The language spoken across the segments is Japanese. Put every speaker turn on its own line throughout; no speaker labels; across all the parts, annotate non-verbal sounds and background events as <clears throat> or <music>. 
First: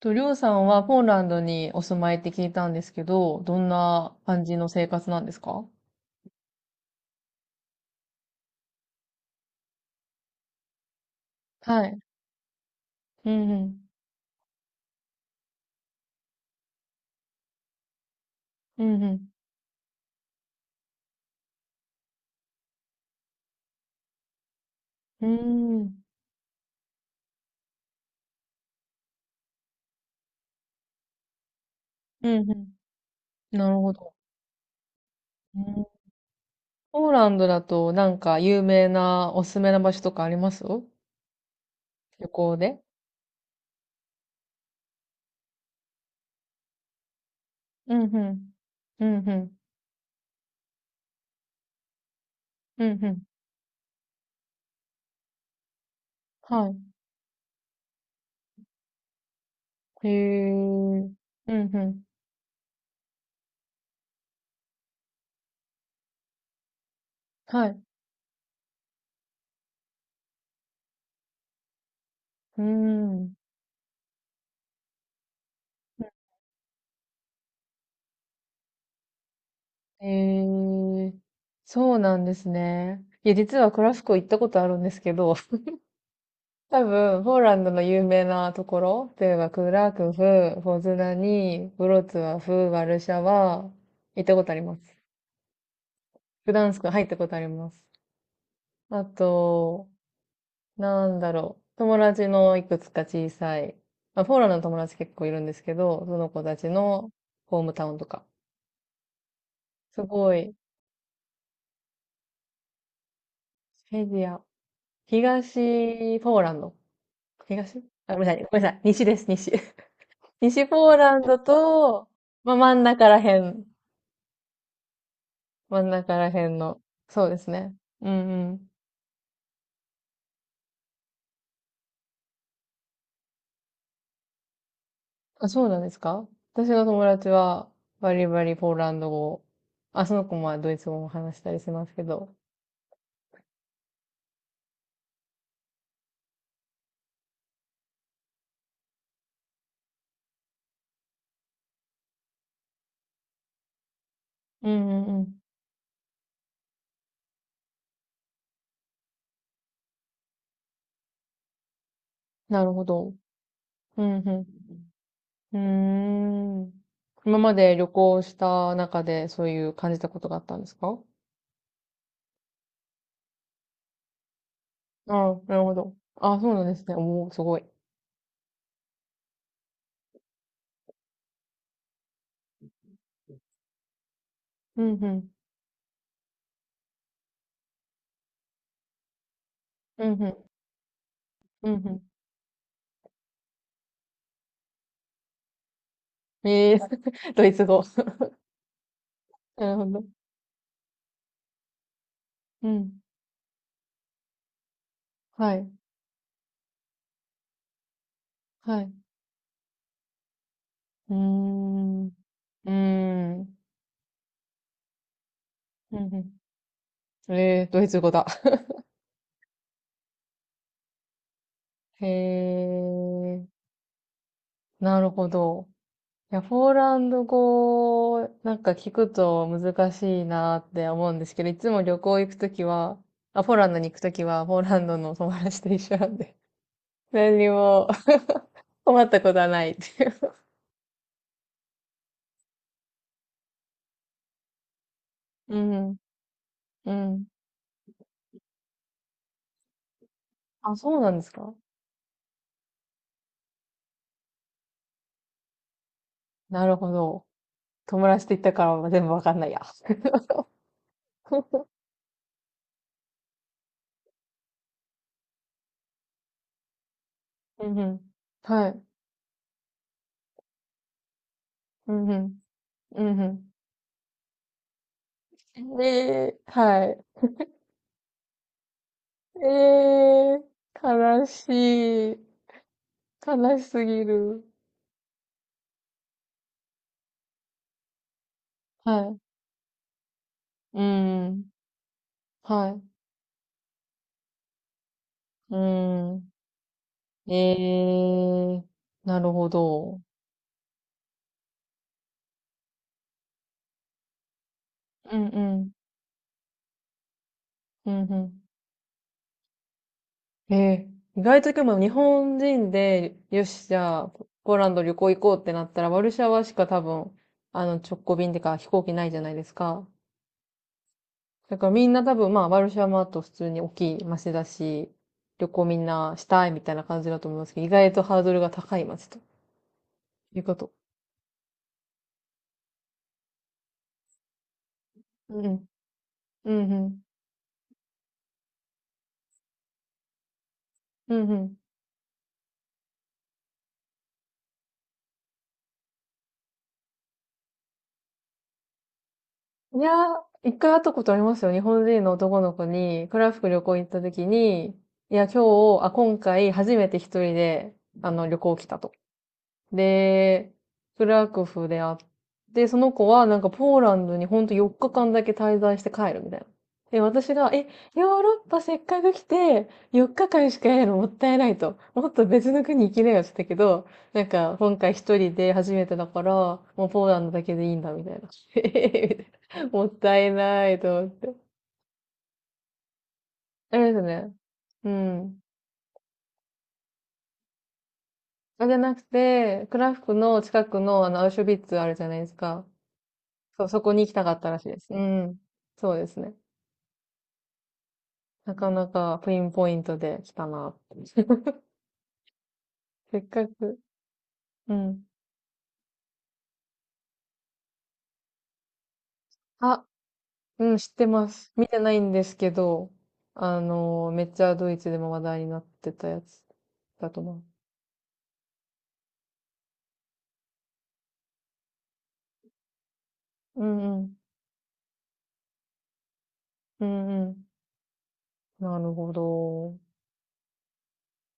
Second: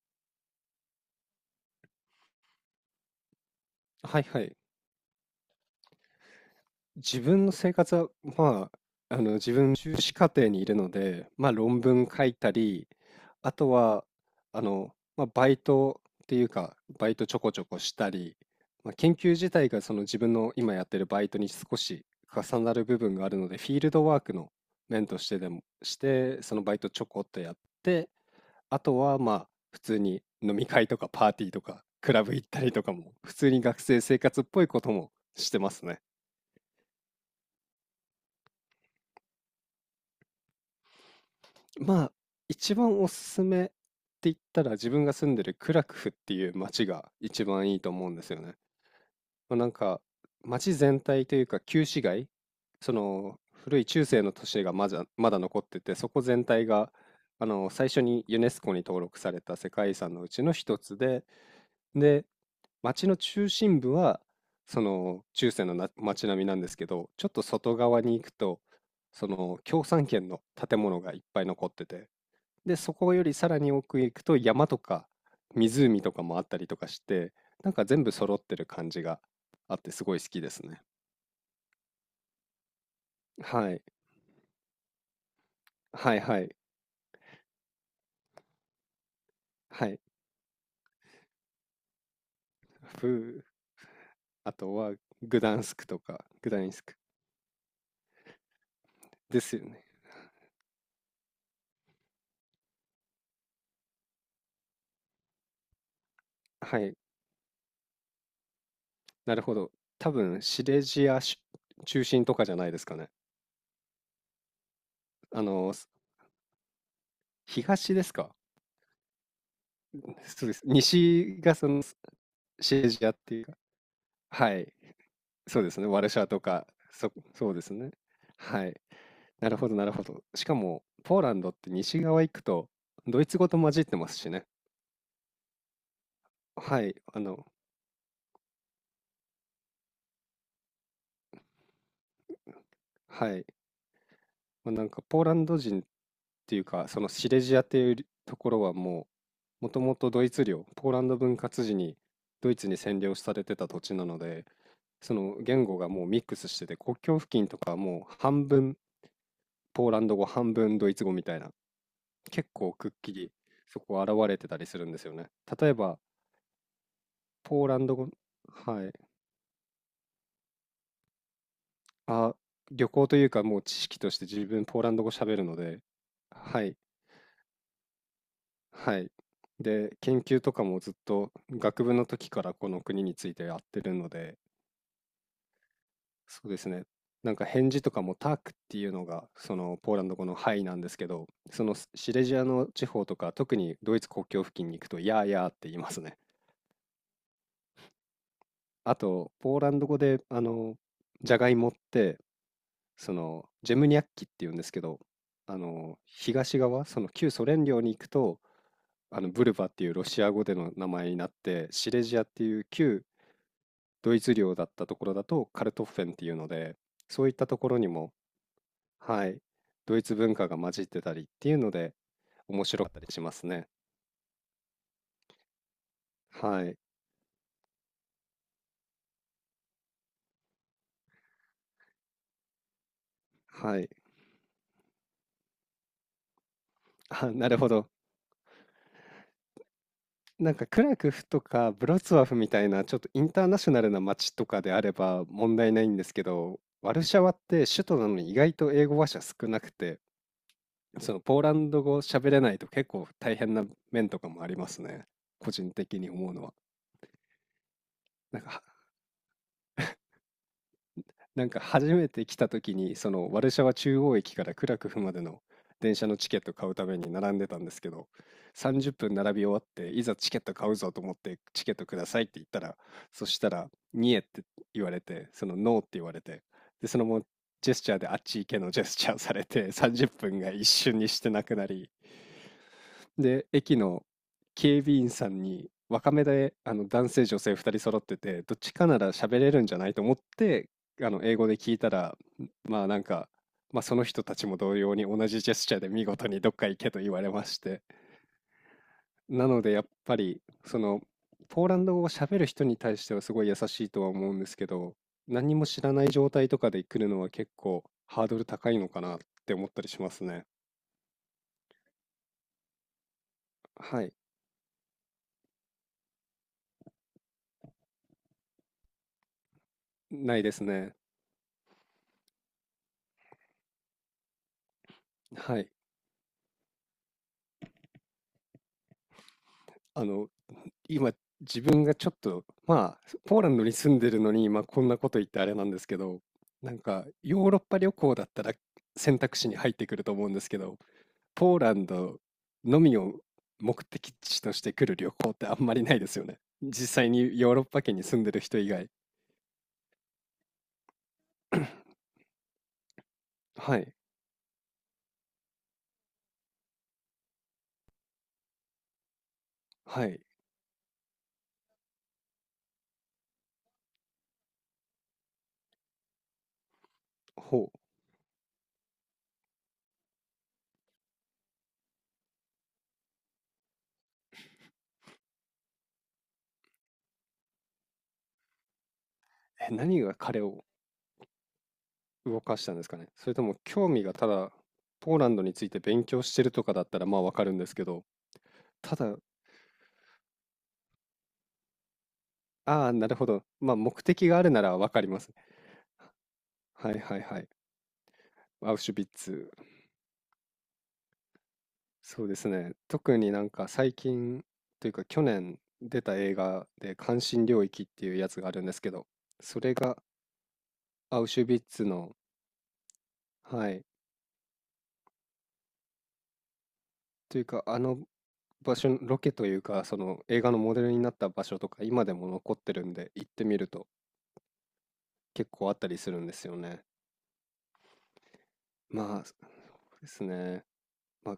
と、りょうさんはポーランドにお住まいって聞いたんですけど、どんな
はいは
感
い。
じの生活なんですか？
自分の生活は、まあ、自分、修士課程にいるので、まあ、論
はい。
文書いたり、
うん
あ
う
と
ん。
は、あの、まあ、バイトっていうか、バイトちょこちょこしたり、
う
まあ、
んう
研
ん。
究自体がその自分の今やってるバイトに少し重なる部分があるので、フィールドワークの面と
う
してでも、し
ん。
て、そのバイトちょこっとやって、あとは、まあ、普通に飲み会とかパーティーとか、クラ
う
ブ行っ
ん
た
う
りとかも、普通
ん。
に
なる
学
ほ
生
ど。
生活っぽいこともして
う
ます
ん。
ね。
ポーランドだとなんか有名なおすすめな場所とかあります、旅
まあ、
行
一
で？
番おすすめって言ったら自分が住んでるクラクフっていう街が一番いいと
うん
思うん
う
ですよ
ん。
ね。
うんうん。
まあ、なんか街全体というか旧市街、
う
そ
んうん。
の古い中世の都市がまだ残ってて、そこ全体
はい。
があの最初にユネスコに登録された世界遺
へ
産のうち
え。
の一つ
うん
で、
うん。
で、街の中心部はその中世のな街並みなんですけど、ちょっと
はい。
外
う
側に行くと、その共産圏の建物がいっぱい残ってて、
ー
で、そこより
ん。
さらに奥へ行くと山とか湖とかもあったりとかして、なんか全部揃ってる感じがあってす
へ
ごい好きですね。
え。そうなんですね。いや、実は
は
ク
い。
ラスコ行ったことあるんですけど、
はいはい。
多分、ポーランドの有名なところというかク
は
ラ
い。
クフ、ポズダニ、ブロツワフ、ワル
ふ
シャ
う。
ワ、行ったこと
あ
あり
と
ます。
はグダンスクとか、グ
グ
ダ
ダ
ニ
ンス
ス
ク
ク
入ったことあります。あ
ですよね。
と、なんだろう。友達のいくつか小さい、まあ、ポーランドの友達結構いるんですけど、その子たち
はい。
のホームタウンとか。
なるほど。
す
多
ご
分
い、
シレジアし中心とかじゃないですかね。
フェディア、
あの、す
東ポーランド。東。
東です
あ、ごめんな
か？
さい、ごめんなさい。西です、西。<laughs>
そうです。
西ポーラン
西
ド
がその
と、まあ、真
シ
ん
レジ
中
アっ
ら
て
へ
いうか、
ん。
はい。そうです
真
ね。
ん
ワルシ
中
ャワ
ら
と
辺
か、
の。
そ、
そうです
そうです
ね。
ね。
うんう
は
ん。
い。なるほど、なるほど。しかも、ポーランドって西側行くと、ドイツ語と混じってますしね。
あ、そうなんですか？私
は
の
い、
友達は、バリバリポーランド語を。あ、その子もドイツ語も話したりしますけど。
はい。まあ、なんか、ポーランド人っていうか、そのシレジアっていうところはもう、もともとドイツ領、ポーランド分割時にドイツに占領されてた土地なので、
うんう
そ
んう
の
ん。
言語がもうミックスしてて、国境付近とかはもう半分ポーランド語、半分ドイツ語みたいな、結
なる
構
ほ
くっき
ど。
りそこ
う
現
ん
れ
う
てたりするんですよね。例えば、
ん。うーん。今ま
ポー
で
ラ
旅
ンド語、
行した
はい。
中でそういう感じたことがあったんですか？
あ、旅行というか、もう知識として自分ポーランド語
あ
喋
あ、
る
な
の
るほ
で、
ど。ああ、そう
は
なんで
い、
すね。おお、すごい。
はい。で、研究とかもずっと学部の時からこの国についてやってるので、
うんうん。
そうですね。なんか返事とかもタークっていうのがそのポーラ
う
ンド
ん
語
う
の
ん。
「はい」なんですけど、そ
うん
の
う
シレジアの地方とか、特にドイツ国境付近に行くと「やーやー」って言いますね。
ん。ええ、 <laughs> ドイツ語。
あと、
<laughs>
ポー
な
ラ
る
ン
ほ
ド語
ど。
であの、じゃがいもって
うん。
そのジェムニャッキっていうんですけど、
は
あ
い。
の東側その旧ソ連領に行くと
はい。
あのブルバっていうロシア語での名前
う
に
ー
なって、シレ
ん。う
ジアっていう旧
ーん。
ドイツ領だったところだとカルトッ
う
フェンってい
ん
うので、そうい
う
っ
ん、
たと
え
こ
ー、
ろ
ドイ
に
ツ語
も
だ。
はい、ドイツ文化が混じってたりっていうので
へ
面白かったりしま
え、
すね。
なるほど。いや、
は
ポー
い。
ランド語、なんか聞くと難しいなって思うんですけど、いつも旅行行くときは、あ、ポーランド
は
に
い。
行くときは、ポーランドの友達と一緒なんで、<laughs>
あ、
何に
なるほ
も
ど。
<laughs> 困ったことはないっていう。
なんかクラクフとかブロツワフみたいなちょっとインターナショナルな街とかであれば問
う
題ない
ん、
んですけど、
う
ワルシャ
ん。
ワって首都なのに意外と英語話者少なくて、
あ、そうな
そ
ん
の
です
ポーラ
か？
ンド語喋れないと結構大変な面とかもありますね。個人的に思うのは。
なるほど。友達と行
な
っ
ん
た
か
から全部わかんないや。
なんか
<laughs>
初めて来た時にそのワルシャワ中央駅からクラクフまでの電車のチケット買うために並んでたん
う
で
ん
す
う
けど、
ん。はい。
30分並び終わっていざチケット買うぞと思ってチケット
う
くだ
んう
さいって
ん。
言ったら、
う
そした
ん
ら「ニエ」って言われて、その
うん。
「ノー」って言われ
で、
て、
は
でそ
い。
のままジェスチャーであっち行けのジェスチャーさ
え
れて30分
ー、
が一瞬にし
悲
てなくなり、
しい。
で、
悲し
駅
すぎ
の
る。
警備員さんに、若めで、男性女性2人揃ってて、どっちかな
は
ら
い。
喋れるんじゃないと思って、
う
英語
ん。
で聞いたら、
は
ま
い。
あなんか、まあその人たちも同様に同じジェ
う
スチャーで見事
ん。
にどっか行けと言われ
え
まして、
ー、なる
な
ほ
のでやっ
ど。
ぱり、その、ポーランド語を喋る人に対してはすごい優しいとは思うんですけど、
うんう
何も
ん。
知らない状態とかで来るのは結構
うん
ハー
う
ドル高いのかなって思ったりしますね。
ん。えー、意外と今日本人で、よし、じゃ
は
あ、
い。
ポーランド旅行行こうってなったら、ワルシャワしか多分、直行便ってか飛行機ないじゃないですか。
ないですね。
だからみんな多分まあ、ワルシャワマート普通に大きい街だし、旅
は
行
い。
みんなしたいみたいな感じだと思いますけど、意外とハードルが高い街と
あの、
いうこと。
今、自分がちょっと、まあ、ポーランドに住んでるのに、まあ、こんなこと言って
う
あれな
ん。
んですけど、
うん
な
う
ん
ん。
か、ヨーロッパ旅行だったら選択肢に入ってくると思うんですけど、
うんう
ポ
ん。
ーランドのみを目的地として来る旅行ってあんまりないですよね。実際にヨーロッパ圏に住んでる人以外。
いやー、一回会ったことありますよ。日本
<clears throat>
人の男の子に、クラフク旅行
は
行っ
い、
た時に、いや、今日、あ、今回初めて一人で、旅行来たと。
はい、
で、クラクフで会って、その子はなんかポーランドにほんと4日間だけ滞在して帰るみたいな。で、私が、
ほ
え、
う。
ヨーロッパせっかく来て、4日間しかいないのもったいないと。もっと別の国行きなよって言ったけど、なんか今回一人で初めてだから、もうポーランドだけでいいんだみたいな。<laughs> えへへ。
え、
もっ
何が
たい
彼を
ないと思って。
動かしたんですかね。それとも
あ
興
れです
味がた
ね。
だ、
う
ポーラン
ん。
ドについて勉強してるとかだったらまあわかるんですけど、
あ、じゃな
た
く
だ
て、クラフクの近くのあの、アウシュビッツあるじゃないですか。
ああ、なるほど。
そう、
まあ、
そこ
目
に行きた
的
か
が
っ
あ
た
る
ら
な
しい
ら
です。
わ
う
かりますね。
ん。そうですね。
はいはいはい。
なか
アウ
な
シュビッ
かピン
ツ。
ポイントで来たな。<laughs>
そうですね。特
せっ
にな
か
んか
く。
最近
う
という
ん。
か去年出た映画で関心領域っていうやつがあるんですけど、それ
あ、
が
うん、知って
アウ
ま
シュ
す。
ビッ
見て
ツ
ないん
の、
ですけど、
はい。
めっちゃドイツでも話題になってたやつだと
とい
思
うかあの場所の、ロケというかその映画のモデルになった場所とか今でも残ってるんで行ってみ
う。う
ると
んうん。
結構あったりするんですよ
う
ね。
んうん。なるほ
まあ、そう
ど。
ですね。まあ、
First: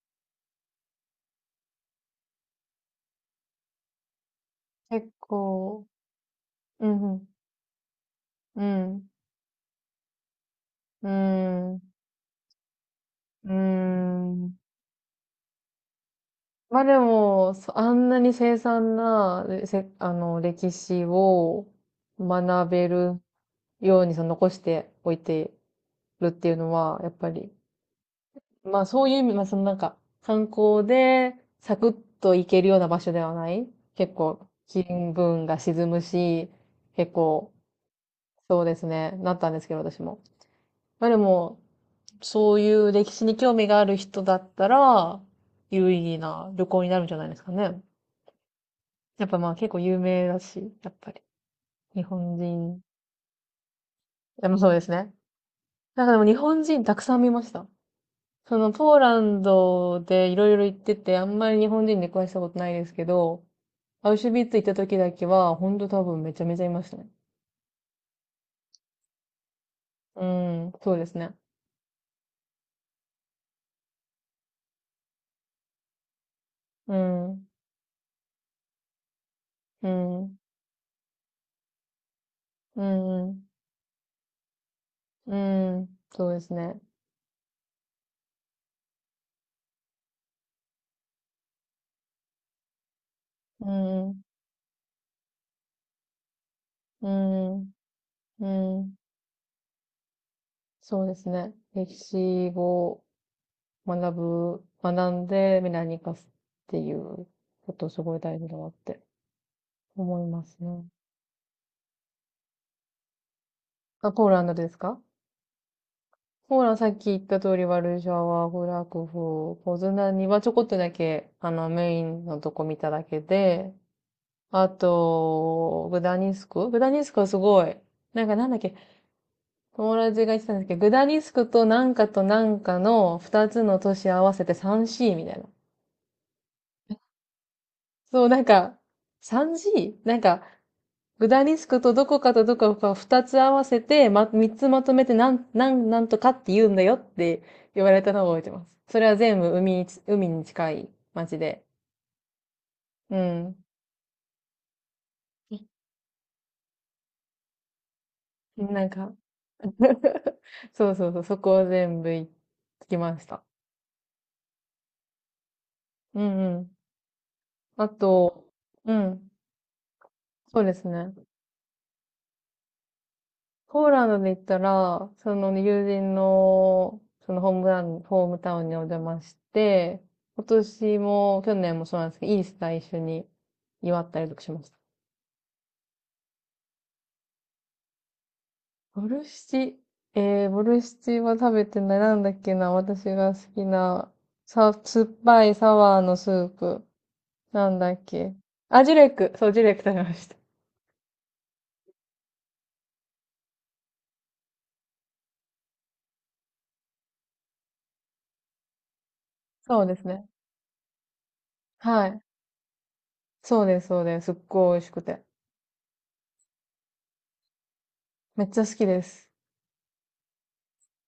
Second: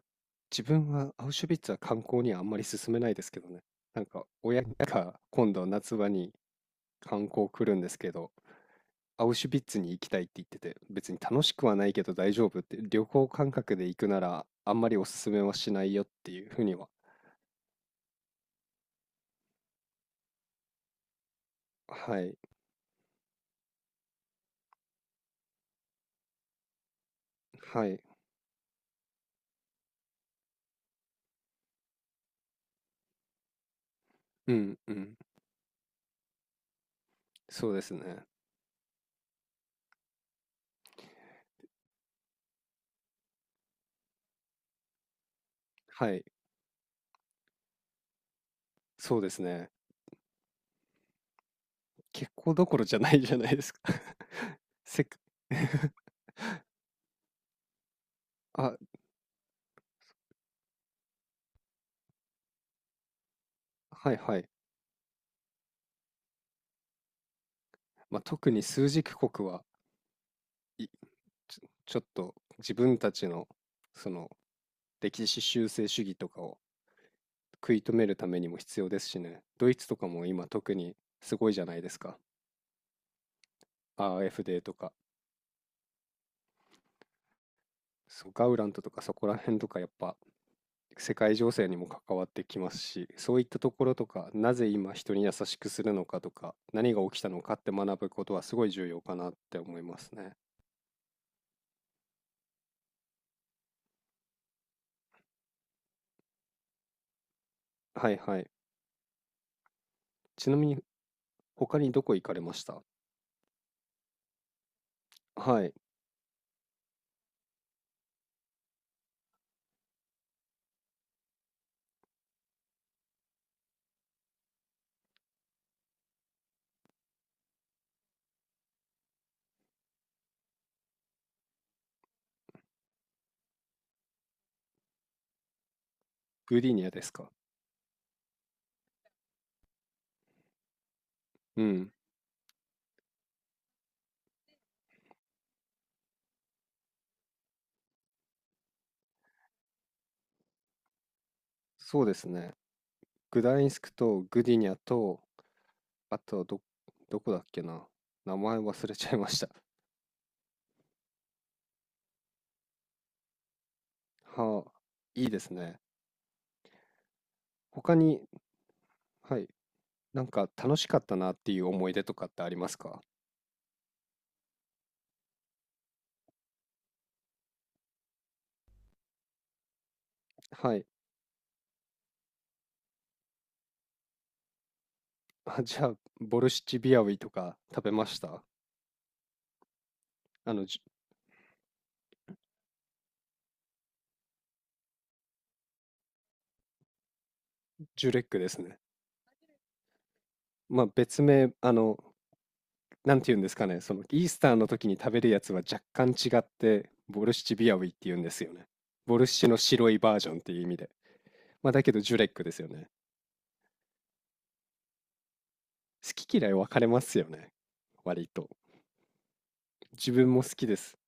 自分はアウシュビッツは観光にはあんまり勧めないですけどね。なんか親
結
が今度
構、
夏場に
うんう
観
ん。
光来るんですけど、
うん。
アウシュビッツに行きたいって言ってて、
う
別に楽しくは
ん。
ないけど大丈夫って、旅行感
う
覚で行くなら
ん。
あんまりおすすめはしないよっていうふうに
まあ
は。
でも、あんなに凄惨な、でせ、あの、歴史を
はい、
学べるようにその残しておいてるっていうのは、やっぱり、
はい、
まあそういう意味、まあそのなんか、観光でサクッと行けるような場所ではない。結構、
うん
気
うん、
分が沈むし、結構、
そうですね。
そうですね、なったんですけど、私も。まあでも、そういう歴史に興味がある人だったら、有意
は
義
い、
な旅行になるんじゃないですかね。
そう
やっ
で
ぱ
す
まあ結
ね。
構有名だし、やっぱり。日
結
本
構どこ
人。
ろじゃないじゃないですか？
でもそうで
<laughs>
す
せっ
ね。な
<laughs>
んかでも日本人たくさん見ました。その
あ、
ポーランドでいろいろ行ってて、あんまり日本人出くわしたことないですけど、ア
はい
ウシュ
は
ビ
い。
ッツ行った時だけは、ほんと多分めちゃめちゃいましたね。
まあ、特に枢軸国は
うん、
い
そうですね。
ちょちょっと自分たちのその歴史修正主義とかを
うん、う
食い止めるためにも必要ですしね。ドイツとか
ん、う
も
ん、
今特にすごいじゃないですか。
うん、
ア a f ーとか、
うん、そうですね。
そうガウラントとかそこら辺とかやっぱ世界情勢にも関わってきますし、そういった
う
ところと
ん、
か、なぜ今人に優しくするのかとか、何が
う
起きたのかっ
ん、
て学ぶことは
う
すごい重
ん、
要かなって思いますね。
そうですね。歴史を学学んで未来に生かすっていうことす
は
ご
い
い大
は
事
い。
だなって思いま
ち
す
なみ
ね。
に他にどこ行かれました？
あ、ポーランドですか？
はい。
ポーランドさっき言った通り、ワルシャワ、フラクフ、ポズナにはちょこっとだけ、メインのとこ見ただけで、あと、グダニスクはすごい、なんかなんだっけ、友達が言ってたんですけど、グダニスクとなんかとなんかの二つの都市合わせて 3C みたいな。
グディニアですか？
そう、なんか、3G？ なんか、グダリ
う
スク
ん。
とどこかとどこかを二つ合わせて、ま、三つまとめてなんとかって言うんだよって言われたのを覚えてます。それは全部海に近い町で。
そうですね。
う
グ
ん。
ダインスクとグディニャと、あとはどこだっけな。名前
な
忘
ん
れちゃ
か、
いました。
そうそうそう、そこを全部行ってきました。
<laughs> はあ、いいですね。
うんうん。あ
他に、
と、うん、
はい、なんか
そうで
楽し
す
かっ
ね。
たなっていう思い出とかってありますか？
ポーランドで行ったら、その友人の、そのホームタウンにお邪魔して、今
はい。
年も、去年もそうなんですけど、イースター一緒に祝ったりとかしました。
あ、じゃあ、ボルシチビアウィとか食べました？
ボルシチ、
あ
ボ
の、
ルシチは食べてない。なんだっけな、私が好きな、酸っぱいサワーのスープ。なんだっ
ジュレッ
け。
クですね。
あ、ジュレック。そう、ジュレック食べました。
まあ別名、なんて言うんですかね。その、イースターの時に食べるやつは若干違って、ボルシチビアウィって言うんですよね。ボルシチの
そう
白
で
い
す
バー
ね。
ジョンっていう意味で。まあだけど、
は
ジュ
い。
レックですよね。
そうです、そうです。すっごい美味しくて。
好き嫌い分かれますよね、割
めっ
と
ちゃ好きです。
自分も好きです